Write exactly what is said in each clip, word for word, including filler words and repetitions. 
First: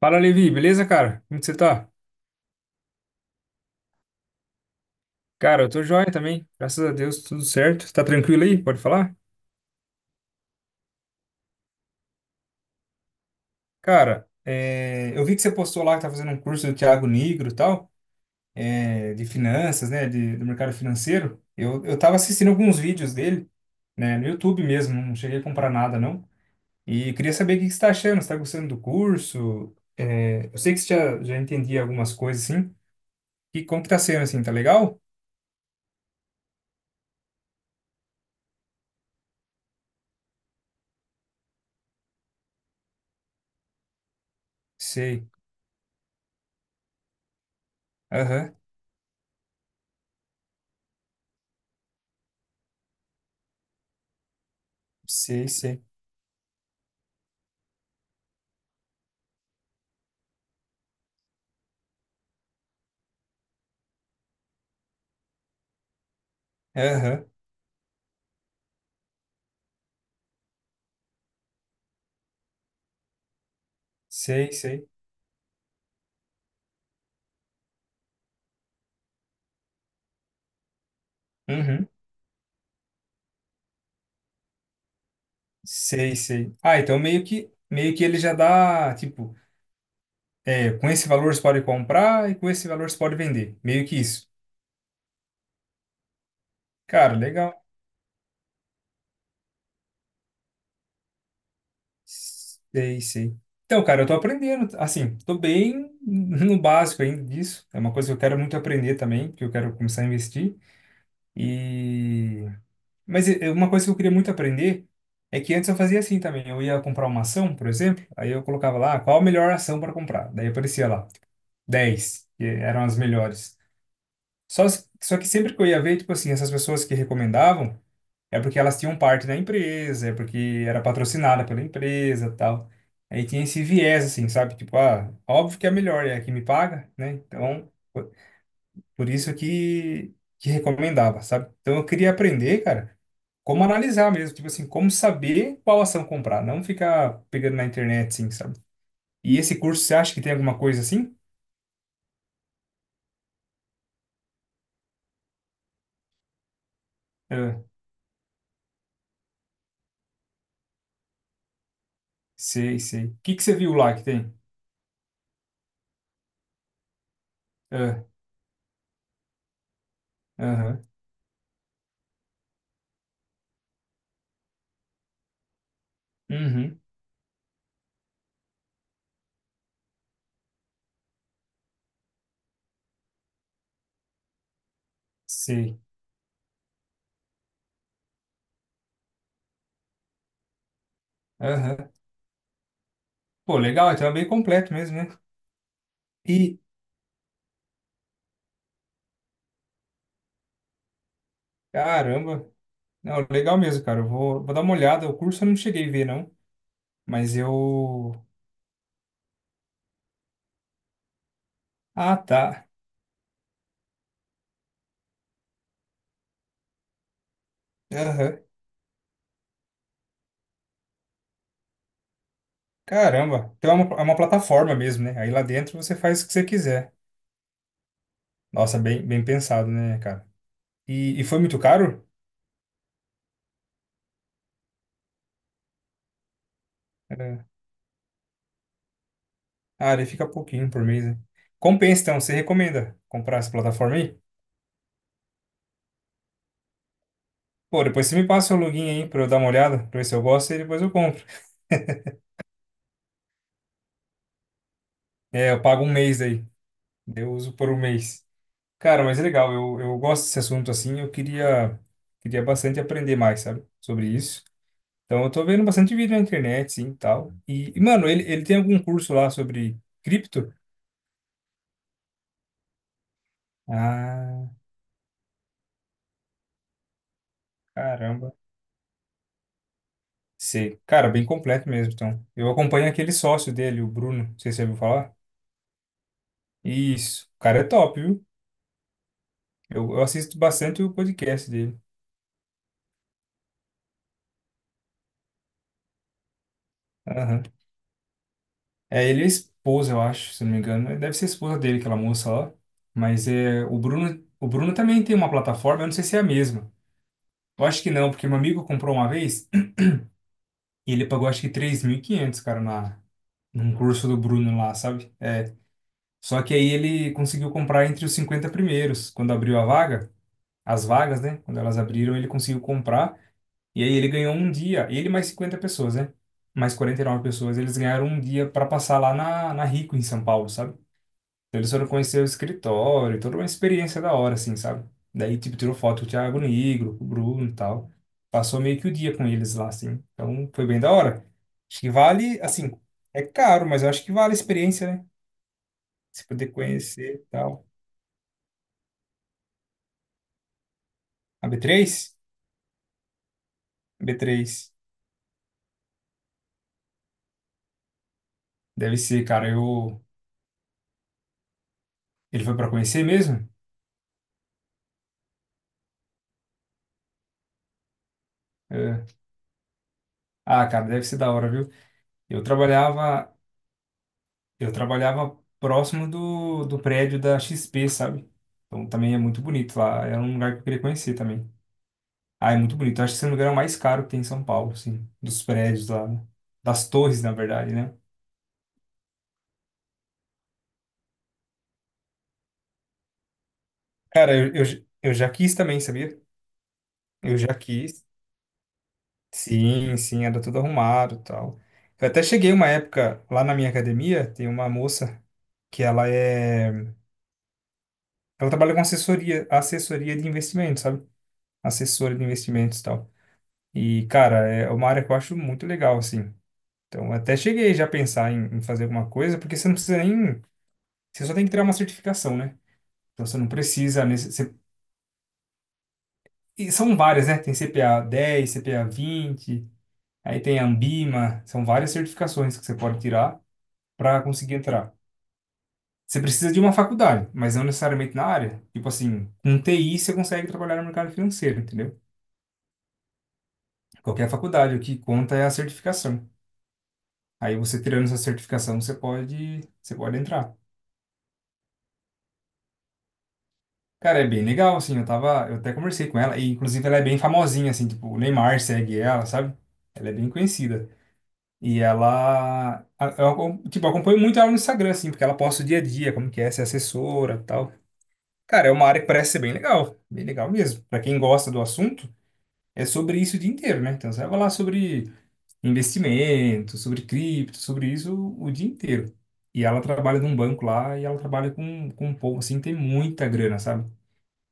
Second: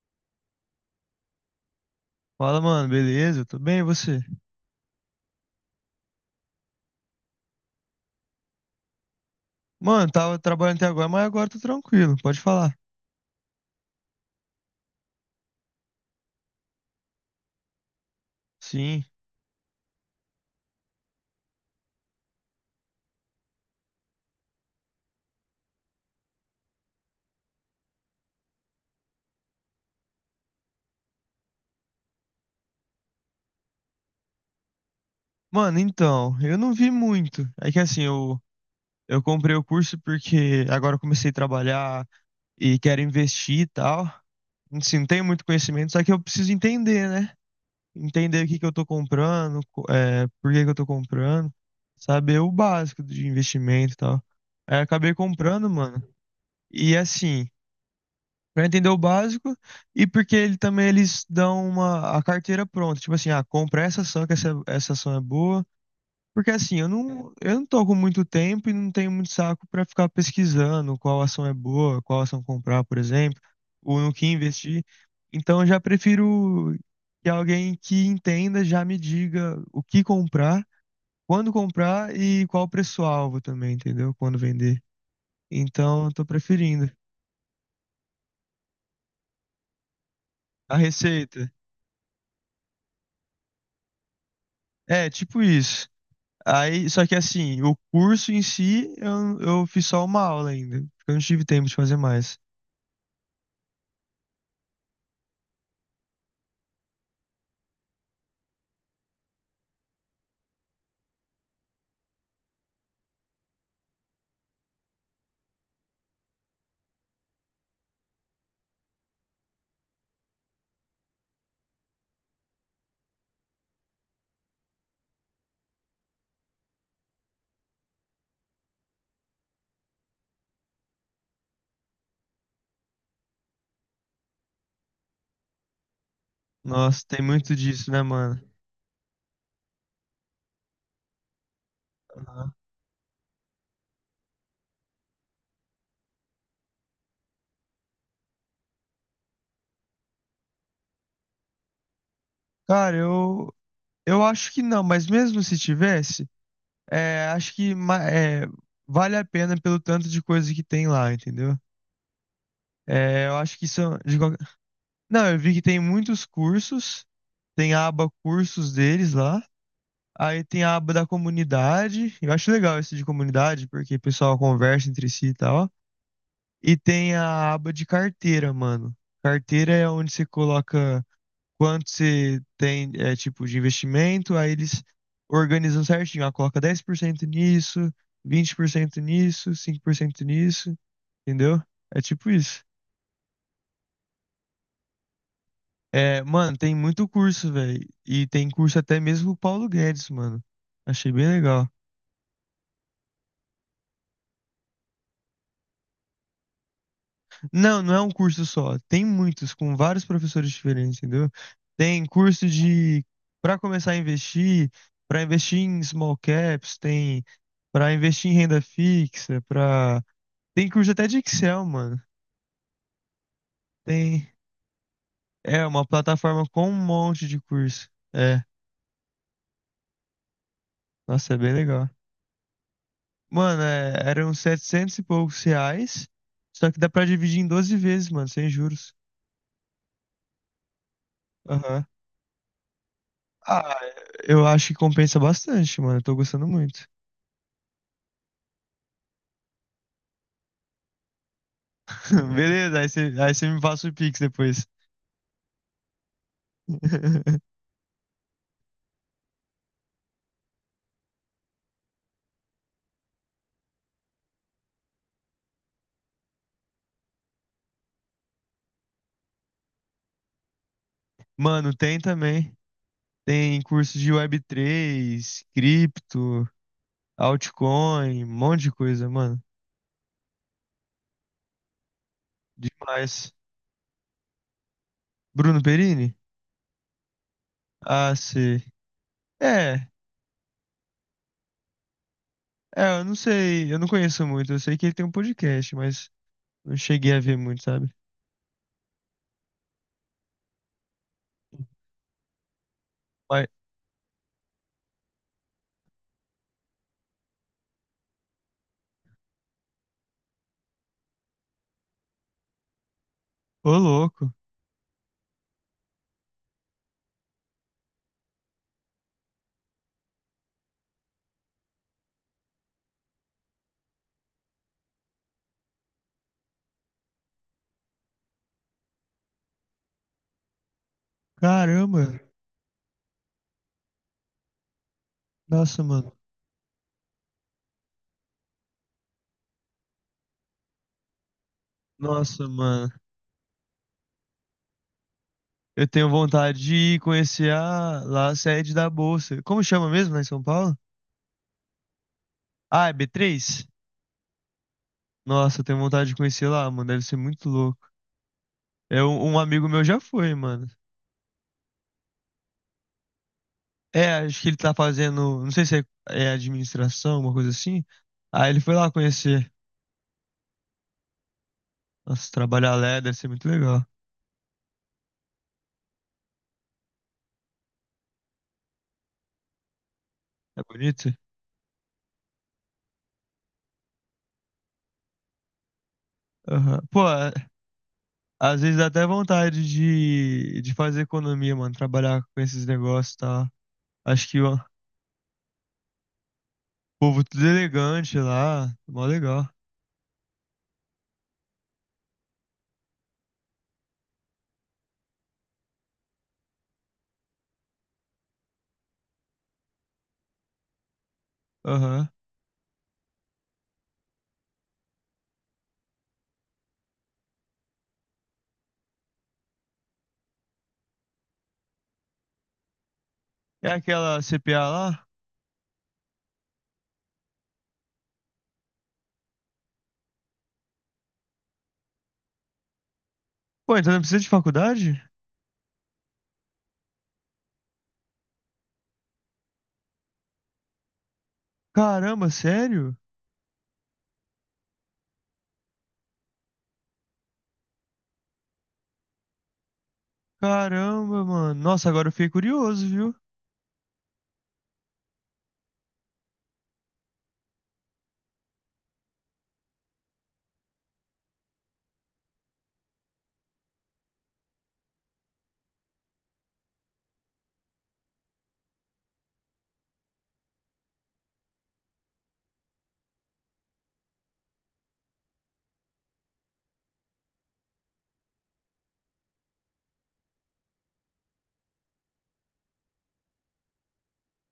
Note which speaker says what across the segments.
Speaker 1: Fala, Levi, beleza, cara? Como que você tá?
Speaker 2: Fala, mano, beleza? Eu Tô bem, e você?
Speaker 1: Cara, eu tô joia também, graças a Deus, tudo certo. Tá tranquilo aí? Pode falar?
Speaker 2: Mano, tava trabalhando até agora, mas agora tô tranquilo, pode falar.
Speaker 1: Cara, é, eu vi que você postou lá que tá fazendo um curso do Thiago Nigro e tal,
Speaker 2: Sim.
Speaker 1: é, de finanças, né, de- do mercado financeiro. Eu, eu tava assistindo alguns vídeos dele, né, no YouTube mesmo, não cheguei a comprar nada, não. E queria saber o que que você tá achando, você tá gostando do curso? É, eu sei que você já, já entendia algumas coisas, assim. E como que tá sendo, assim, tá legal?
Speaker 2: Mano, então, eu não vi muito. É que assim, eu, eu comprei o curso porque agora eu comecei a trabalhar e quero investir e tal. Assim, não tenho
Speaker 1: Sei.
Speaker 2: muito conhecimento, só que eu preciso entender, né? Entender o
Speaker 1: Aham,
Speaker 2: que que eu tô comprando, co- é, por que que eu tô comprando, saber o básico de investimento e tal. Aí eu acabei
Speaker 1: sei,
Speaker 2: comprando,
Speaker 1: sei.
Speaker 2: mano. E assim. Pra entender o básico e porque ele também eles dão uma a carteira pronta, tipo assim, ah, compra essa ação que essa, essa ação é boa, porque assim, eu
Speaker 1: Aham.
Speaker 2: não eu não tô com muito tempo e não tenho muito saco pra ficar pesquisando qual ação é boa, qual ação comprar, por exemplo, ou no que
Speaker 1: Sei,
Speaker 2: investir.
Speaker 1: sei.
Speaker 2: Então eu já prefiro que alguém que entenda já me diga o que comprar, quando
Speaker 1: Uhum.
Speaker 2: comprar e qual preço-alvo também, entendeu? Quando vender. Então eu
Speaker 1: Sei,
Speaker 2: tô
Speaker 1: sei. Ah,
Speaker 2: preferindo
Speaker 1: então meio que meio que ele já dá, tipo, é,
Speaker 2: a
Speaker 1: com esse valor você
Speaker 2: receita.
Speaker 1: pode comprar e com esse valor você pode vender. Meio que isso.
Speaker 2: É, tipo isso. Aí, só
Speaker 1: Cara,
Speaker 2: que
Speaker 1: legal.
Speaker 2: assim, o curso em si, eu, eu fiz só uma aula ainda, porque eu não tive tempo de fazer mais.
Speaker 1: Sei, sei. Então, cara, eu tô aprendendo, assim, tô bem no básico ainda disso. É uma coisa que eu quero muito aprender também, que eu quero começar a investir. E mas é- é uma coisa que eu queria muito aprender é que antes eu fazia assim também. Eu ia comprar uma ação, por exemplo, aí eu colocava lá qual a melhor ação para comprar. Daí aparecia lá dez que eram as melhores. Só, se- só que sempre que eu ia ver, tipo assim, essas pessoas que recomendavam, é porque elas tinham parte da empresa, é porque era patrocinada pela empresa, tal. Aí tinha esse viés, assim, sabe? Tipo, ah, óbvio que é a melhor, é a que me paga,
Speaker 2: Nossa,
Speaker 1: né?
Speaker 2: tem muito
Speaker 1: Então,
Speaker 2: disso, né,
Speaker 1: po-
Speaker 2: mano?
Speaker 1: por isso que, que recomendava, sabe? Então eu queria
Speaker 2: Aham.
Speaker 1: aprender, cara, como analisar mesmo, tipo assim, como saber qual ação comprar, não ficar pegando na internet, assim, sabe? E esse curso, você acha que tem alguma coisa assim?
Speaker 2: Cara, eu, eu acho que não, mas mesmo se tivesse, é, acho
Speaker 1: É,
Speaker 2: que ma- é, vale a pena pelo tanto de coisa que tem lá, entendeu?
Speaker 1: sei, sei. O
Speaker 2: É,
Speaker 1: que
Speaker 2: eu
Speaker 1: que você
Speaker 2: acho que
Speaker 1: viu lá
Speaker 2: são.
Speaker 1: que
Speaker 2: de
Speaker 1: tem?
Speaker 2: qualquer- Não, eu vi que tem muitos cursos, tem a
Speaker 1: Ah,
Speaker 2: aba cursos deles lá. Aí tem a
Speaker 1: aham.
Speaker 2: aba da comunidade. Eu acho legal esse de comunidade, porque o pessoal conversa entre si e tal. E
Speaker 1: Uhum.
Speaker 2: tem a aba de carteira, mano. Carteira é onde você coloca quanto você tem, é, tipo, de investimento, aí eles
Speaker 1: Sei.
Speaker 2: organizam certinho. Ah, coloca dez por cento nisso, vinte por cento nisso, cinco por cento nisso, entendeu?
Speaker 1: Aham.
Speaker 2: É tipo isso.
Speaker 1: Pô, legal, então é bem completo mesmo, né?
Speaker 2: É, mano,
Speaker 1: E,
Speaker 2: tem muito curso, velho. E tem curso até mesmo o Paulo Guedes, mano. Achei bem legal.
Speaker 1: Caramba. Não, legal mesmo, cara. Eu vou, vou dar uma olhada. O curso eu não cheguei a ver, não. Mas
Speaker 2: Não, não é um
Speaker 1: eu.
Speaker 2: curso só. Tem muitos, com vários professores diferentes, entendeu? Tem
Speaker 1: Ah,
Speaker 2: curso
Speaker 1: tá.
Speaker 2: de para começar a investir, para investir em small caps, tem para investir em
Speaker 1: Aham.
Speaker 2: renda fixa, para tem curso até de Excel, mano.
Speaker 1: Caramba. Então é uma, é uma
Speaker 2: Tem
Speaker 1: plataforma mesmo, né? Aí lá
Speaker 2: é
Speaker 1: dentro
Speaker 2: uma
Speaker 1: você faz o que
Speaker 2: plataforma
Speaker 1: você
Speaker 2: com um
Speaker 1: quiser.
Speaker 2: monte de curso. É,
Speaker 1: Nossa, bem, bem pensado, né, cara? E, e
Speaker 2: nossa, é
Speaker 1: foi
Speaker 2: bem
Speaker 1: muito
Speaker 2: legal.
Speaker 1: caro?
Speaker 2: Mano, é, eram setecentos e poucos reais, só que dá pra dividir
Speaker 1: É.
Speaker 2: em doze vezes, mano, sem juros.
Speaker 1: Ah, ele fica pouquinho por mês, né?
Speaker 2: Aham.
Speaker 1: Compensa, então. Você recomenda comprar essa
Speaker 2: Ah,
Speaker 1: plataforma aí?
Speaker 2: eu acho que compensa bastante, mano. Eu tô gostando muito.
Speaker 1: Pô, depois você me passa o login aí pra eu dar uma olhada, pra ver se eu gosto e depois eu compro.
Speaker 2: Beleza, aí você, aí você me passa o Pix depois.
Speaker 1: É, eu pago um mês aí. Eu uso por um mês. Cara, mas é legal, eu, eu gosto desse assunto assim, eu queria, queria, bastante aprender mais, sabe, sobre isso. Então eu tô vendo bastante vídeo na internet, sim, e tal. E, e, mano, ele, ele tem algum curso lá sobre cripto?
Speaker 2: Mano, tem também. Tem curso de web
Speaker 1: Ah,
Speaker 2: três cripto, altcoin, um
Speaker 1: caramba.
Speaker 2: monte de coisa, mano.
Speaker 1: Sei. Cara, bem completo mesmo, então. Eu acompanho aquele
Speaker 2: Demais.
Speaker 1: sócio dele, o Bruno, não sei se você ouviu falar.
Speaker 2: Bruno Perini?
Speaker 1: Isso. O cara é top,
Speaker 2: Ah,
Speaker 1: viu?
Speaker 2: sei. É,
Speaker 1: Eu, eu assisto bastante o podcast dele.
Speaker 2: é, eu não sei, eu não conheço muito. Eu sei que ele tem um podcast, mas não cheguei a ver
Speaker 1: Aham.
Speaker 2: muito, sabe?
Speaker 1: É, ele é esposa, eu acho, se não me engano. Deve ser a esposa dele, aquela moça lá. Mas
Speaker 2: Mas,
Speaker 1: é, o Bruno, o Bruno também tem uma plataforma, eu não sei se é a mesma. Eu acho que não, porque meu amigo comprou uma vez e ele pagou acho que três mil e quinhentos cara, na, num
Speaker 2: ô
Speaker 1: curso do
Speaker 2: louco,
Speaker 1: Bruno lá, sabe? É, só que aí ele conseguiu comprar entre os cinquenta primeiros. Quando abriu a vaga, as vagas, né? Quando elas abriram, ele conseguiu comprar. E aí ele ganhou um dia, ele mais cinquenta pessoas, né? Mais quarenta e nove pessoas, eles ganharam um dia para passar lá na, na Rico, em São Paulo, sabe? Então, eles foram
Speaker 2: caramba.
Speaker 1: conhecer o escritório, toda uma experiência da hora, assim, sabe? Daí, tipo, tirou
Speaker 2: Nossa,
Speaker 1: foto com o
Speaker 2: mano.
Speaker 1: Thiago Nigro, com o Bruno e tal. Passou meio que o dia com eles lá, assim. Então, foi bem da hora. Acho que vale,
Speaker 2: Nossa,
Speaker 1: assim,
Speaker 2: mano.
Speaker 1: é caro, mas eu acho que vale a experiência, né?
Speaker 2: Eu tenho
Speaker 1: Se poder
Speaker 2: vontade de ir
Speaker 1: conhecer e
Speaker 2: conhecer
Speaker 1: tal.
Speaker 2: a, lá a sede da Bolsa. Como chama mesmo, lá em São Paulo?
Speaker 1: A b três,
Speaker 2: Ah, é b três.
Speaker 1: a b três.
Speaker 2: Nossa, eu tenho vontade de conhecer lá, mano. Deve ser muito louco.
Speaker 1: Deve
Speaker 2: É,
Speaker 1: ser,
Speaker 2: um, um
Speaker 1: cara,
Speaker 2: amigo meu já
Speaker 1: eu...
Speaker 2: foi, mano.
Speaker 1: Ele foi pra conhecer mesmo?
Speaker 2: É, acho que ele tá fazendo. Não sei se é, é administração, alguma coisa assim. Aí ele foi lá
Speaker 1: É.
Speaker 2: conhecer.
Speaker 1: Ah, cara, deve ser da hora, viu?
Speaker 2: Nossa,
Speaker 1: Eu
Speaker 2: trabalhar lá é, deve ser
Speaker 1: trabalhava
Speaker 2: muito legal.
Speaker 1: Eu trabalhava próximo do, do prédio da X P, sabe? Então também é muito bonito lá. Era um lugar que
Speaker 2: É
Speaker 1: eu queria
Speaker 2: bonito?
Speaker 1: conhecer também. Ah, é muito bonito. Eu acho que esse lugar é o mais caro que tem em São Paulo, assim. Dos prédios lá, né?
Speaker 2: Aham.
Speaker 1: Das
Speaker 2: Pô,
Speaker 1: torres, na
Speaker 2: é-
Speaker 1: verdade, né?
Speaker 2: às vezes dá até vontade de, de, fazer economia, mano. Trabalhar com esses negócios e tal. Acho
Speaker 1: Cara,
Speaker 2: que ó,
Speaker 1: eu,
Speaker 2: o
Speaker 1: eu, j- eu já quis também, sabia?
Speaker 2: povo
Speaker 1: Eu
Speaker 2: tudo
Speaker 1: já quis.
Speaker 2: elegante lá. Mó legal.
Speaker 1: Sim, sim, era tudo arrumado e tal. Eu até cheguei uma época lá na minha academia, tem uma moça que ela é. Ela trabalha com assessoria, assessoria de investimentos, sabe?
Speaker 2: Aham.
Speaker 1: Assessora de investimentos e tal. E, cara, é uma área que eu acho muito legal, assim. Então, até cheguei já a pensar em, em fazer alguma coisa, porque você não precisa nem. Você só tem que tirar uma certificação, né? Então, você não
Speaker 2: É
Speaker 1: precisa.
Speaker 2: aquela
Speaker 1: Nesse- você-
Speaker 2: C P A lá?
Speaker 1: e são várias, né? Tem C P A dez, C P A vinte, aí tem a Ambima. São várias certificações que você pode tirar
Speaker 2: Pô, então não precisa
Speaker 1: para
Speaker 2: de
Speaker 1: conseguir entrar.
Speaker 2: faculdade?
Speaker 1: Você precisa de uma faculdade, mas não necessariamente na área. Tipo assim, com T I você consegue trabalhar no mercado financeiro, entendeu?
Speaker 2: Caramba, sério?
Speaker 1: Qualquer faculdade, o que conta é a certificação. Aí você tirando essa certificação, você pode, você pode entrar.
Speaker 2: Caramba, mano. Nossa, agora eu fiquei curioso, viu?
Speaker 1: Cara, é bem legal, assim, eu tava, eu até conversei com ela, e inclusive ela é bem famosinha, assim, tipo, o Neymar segue ela, sabe? Ela é bem conhecida. E ela, a- eu, acom- tipo, eu acompanho muito ela no Instagram, assim, porque ela posta o dia a dia, como que é, ser assessora e tal. Cara, é uma área que parece ser bem legal, bem legal mesmo. Pra quem gosta do assunto, é sobre isso o dia inteiro, né? Então você vai falar sobre investimento, sobre cripto, sobre isso o dia inteiro. E ela trabalha num banco lá, e ela trabalha com, com um povo, assim, que tem muita grana, sabe?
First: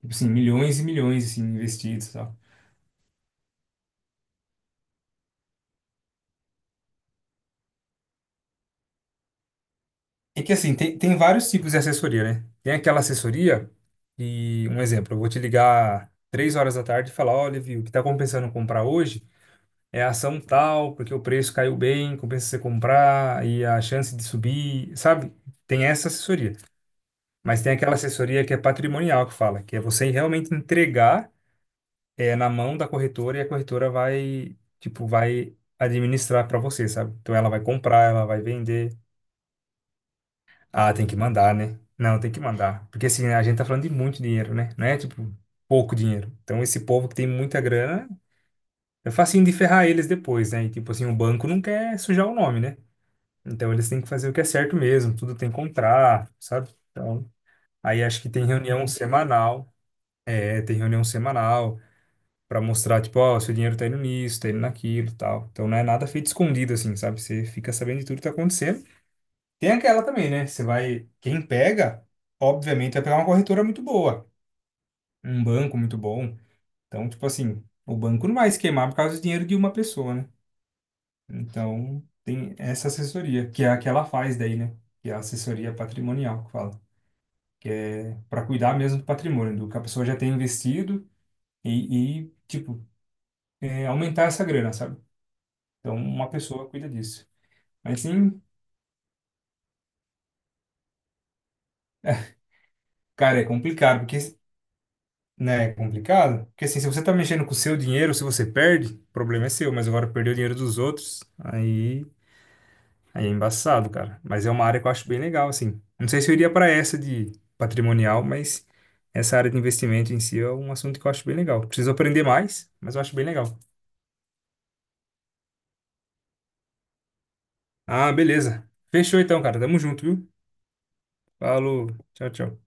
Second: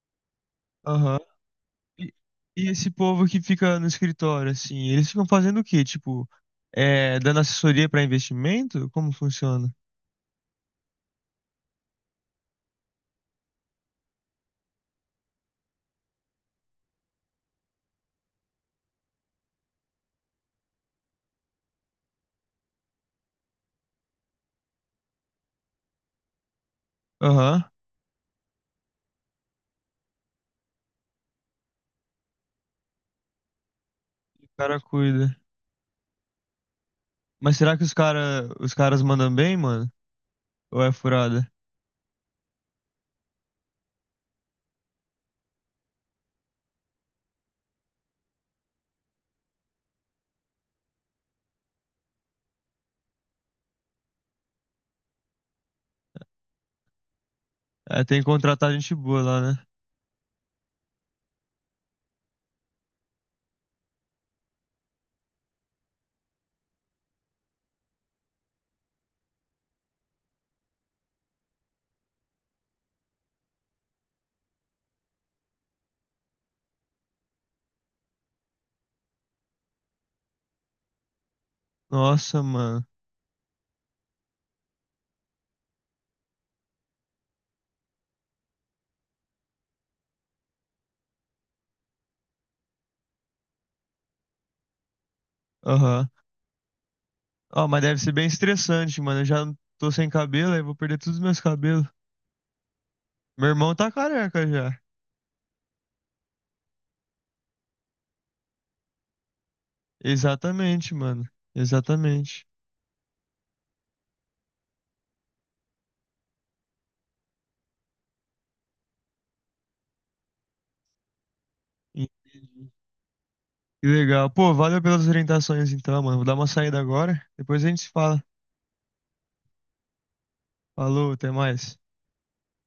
Speaker 1: Tipo assim, milhões e
Speaker 2: Aham.
Speaker 1: milhões assim, investidos e
Speaker 2: E,
Speaker 1: tal.
Speaker 2: e esse povo que fica no escritório, assim, eles ficam fazendo o quê? Tipo, é, dando assessoria pra investimento? Como funciona?
Speaker 1: É que assim, tem, tem vários tipos de assessoria, né? Tem aquela assessoria e, um exemplo, eu vou te ligar três horas da tarde e falar, olha, viu, o que tá compensando comprar hoje é a ação tal, porque o preço caiu bem, compensa você comprar e a chance de subir, sabe? Tem essa assessoria. Mas
Speaker 2: Aham.
Speaker 1: tem aquela assessoria que é patrimonial que fala, que é você realmente entregar é, na mão da corretora e a corretora
Speaker 2: O
Speaker 1: vai,
Speaker 2: cara
Speaker 1: tipo,
Speaker 2: cuida.
Speaker 1: vai administrar para você, sabe? Então ela
Speaker 2: Mas
Speaker 1: vai
Speaker 2: será que os
Speaker 1: comprar, ela vai
Speaker 2: cara, os
Speaker 1: vender.
Speaker 2: caras mandam bem, mano? Ou é
Speaker 1: Ah, tem que
Speaker 2: furada?
Speaker 1: mandar, né? Não, tem que mandar. Porque assim, a gente tá falando de muito dinheiro, né? Não é tipo pouco dinheiro. Então, esse povo que tem muita grana, é facinho de ferrar eles depois, né? E tipo assim, o banco não quer sujar o nome, né? Então, eles têm que fazer o que é certo mesmo, tudo tem contrato, sabe? Então, aí
Speaker 2: É, tem
Speaker 1: acho
Speaker 2: que
Speaker 1: que tem
Speaker 2: contratar
Speaker 1: reunião
Speaker 2: gente boa lá, né?
Speaker 1: semanal. É, tem reunião semanal pra mostrar, tipo, ó, seu dinheiro tá indo nisso, tá indo naquilo e tal. Então, não é nada feito escondido, assim, sabe? Você fica sabendo de tudo que tá acontecendo. Tem aquela também, né? Você vai. Quem pega, obviamente, vai pegar uma corretora muito boa, um banco muito bom. Então, tipo assim, o banco não vai se queimar por causa do dinheiro de uma pessoa, né? Então,
Speaker 2: Nossa,
Speaker 1: tem
Speaker 2: mano.
Speaker 1: essa assessoria, que é a que ela faz daí, né? Que é a assessoria patrimonial que fala. Que é para cuidar mesmo do patrimônio, do que a pessoa já tem investido e, e, tipo, é, aumentar essa grana, sabe? Então,
Speaker 2: Aham.
Speaker 1: uma pessoa cuida disso.
Speaker 2: Ó, mas deve
Speaker 1: Mas
Speaker 2: ser bem
Speaker 1: sim,
Speaker 2: estressante, mano. Eu já tô sem cabelo, aí vou perder todos os meus cabelos.
Speaker 1: cara, é
Speaker 2: Meu irmão tá
Speaker 1: complicado, porque
Speaker 2: careca já.
Speaker 1: né, é complicado. Porque assim, se você tá mexendo com o seu dinheiro, se você perde, o problema é seu, mas agora perder o dinheiro dos
Speaker 2: Exatamente,
Speaker 1: outros,
Speaker 2: mano.
Speaker 1: aí,
Speaker 2: Exatamente.
Speaker 1: aí é embaçado, cara. Mas é uma área que eu acho bem legal, assim. Não sei se eu iria para essa de patrimonial, mas essa área de investimento em si é um assunto que eu acho bem legal. Preciso aprender mais,
Speaker 2: Entendi.
Speaker 1: mas eu acho bem legal.
Speaker 2: Que legal. Pô, valeu pelas orientações então, mano. Vou dar uma saída agora. Depois a gente se
Speaker 1: Ah,
Speaker 2: fala.
Speaker 1: beleza. Fechou então, cara. Tamo junto, viu?
Speaker 2: Falou, até mais.
Speaker 1: Falou. Tchau, tchau.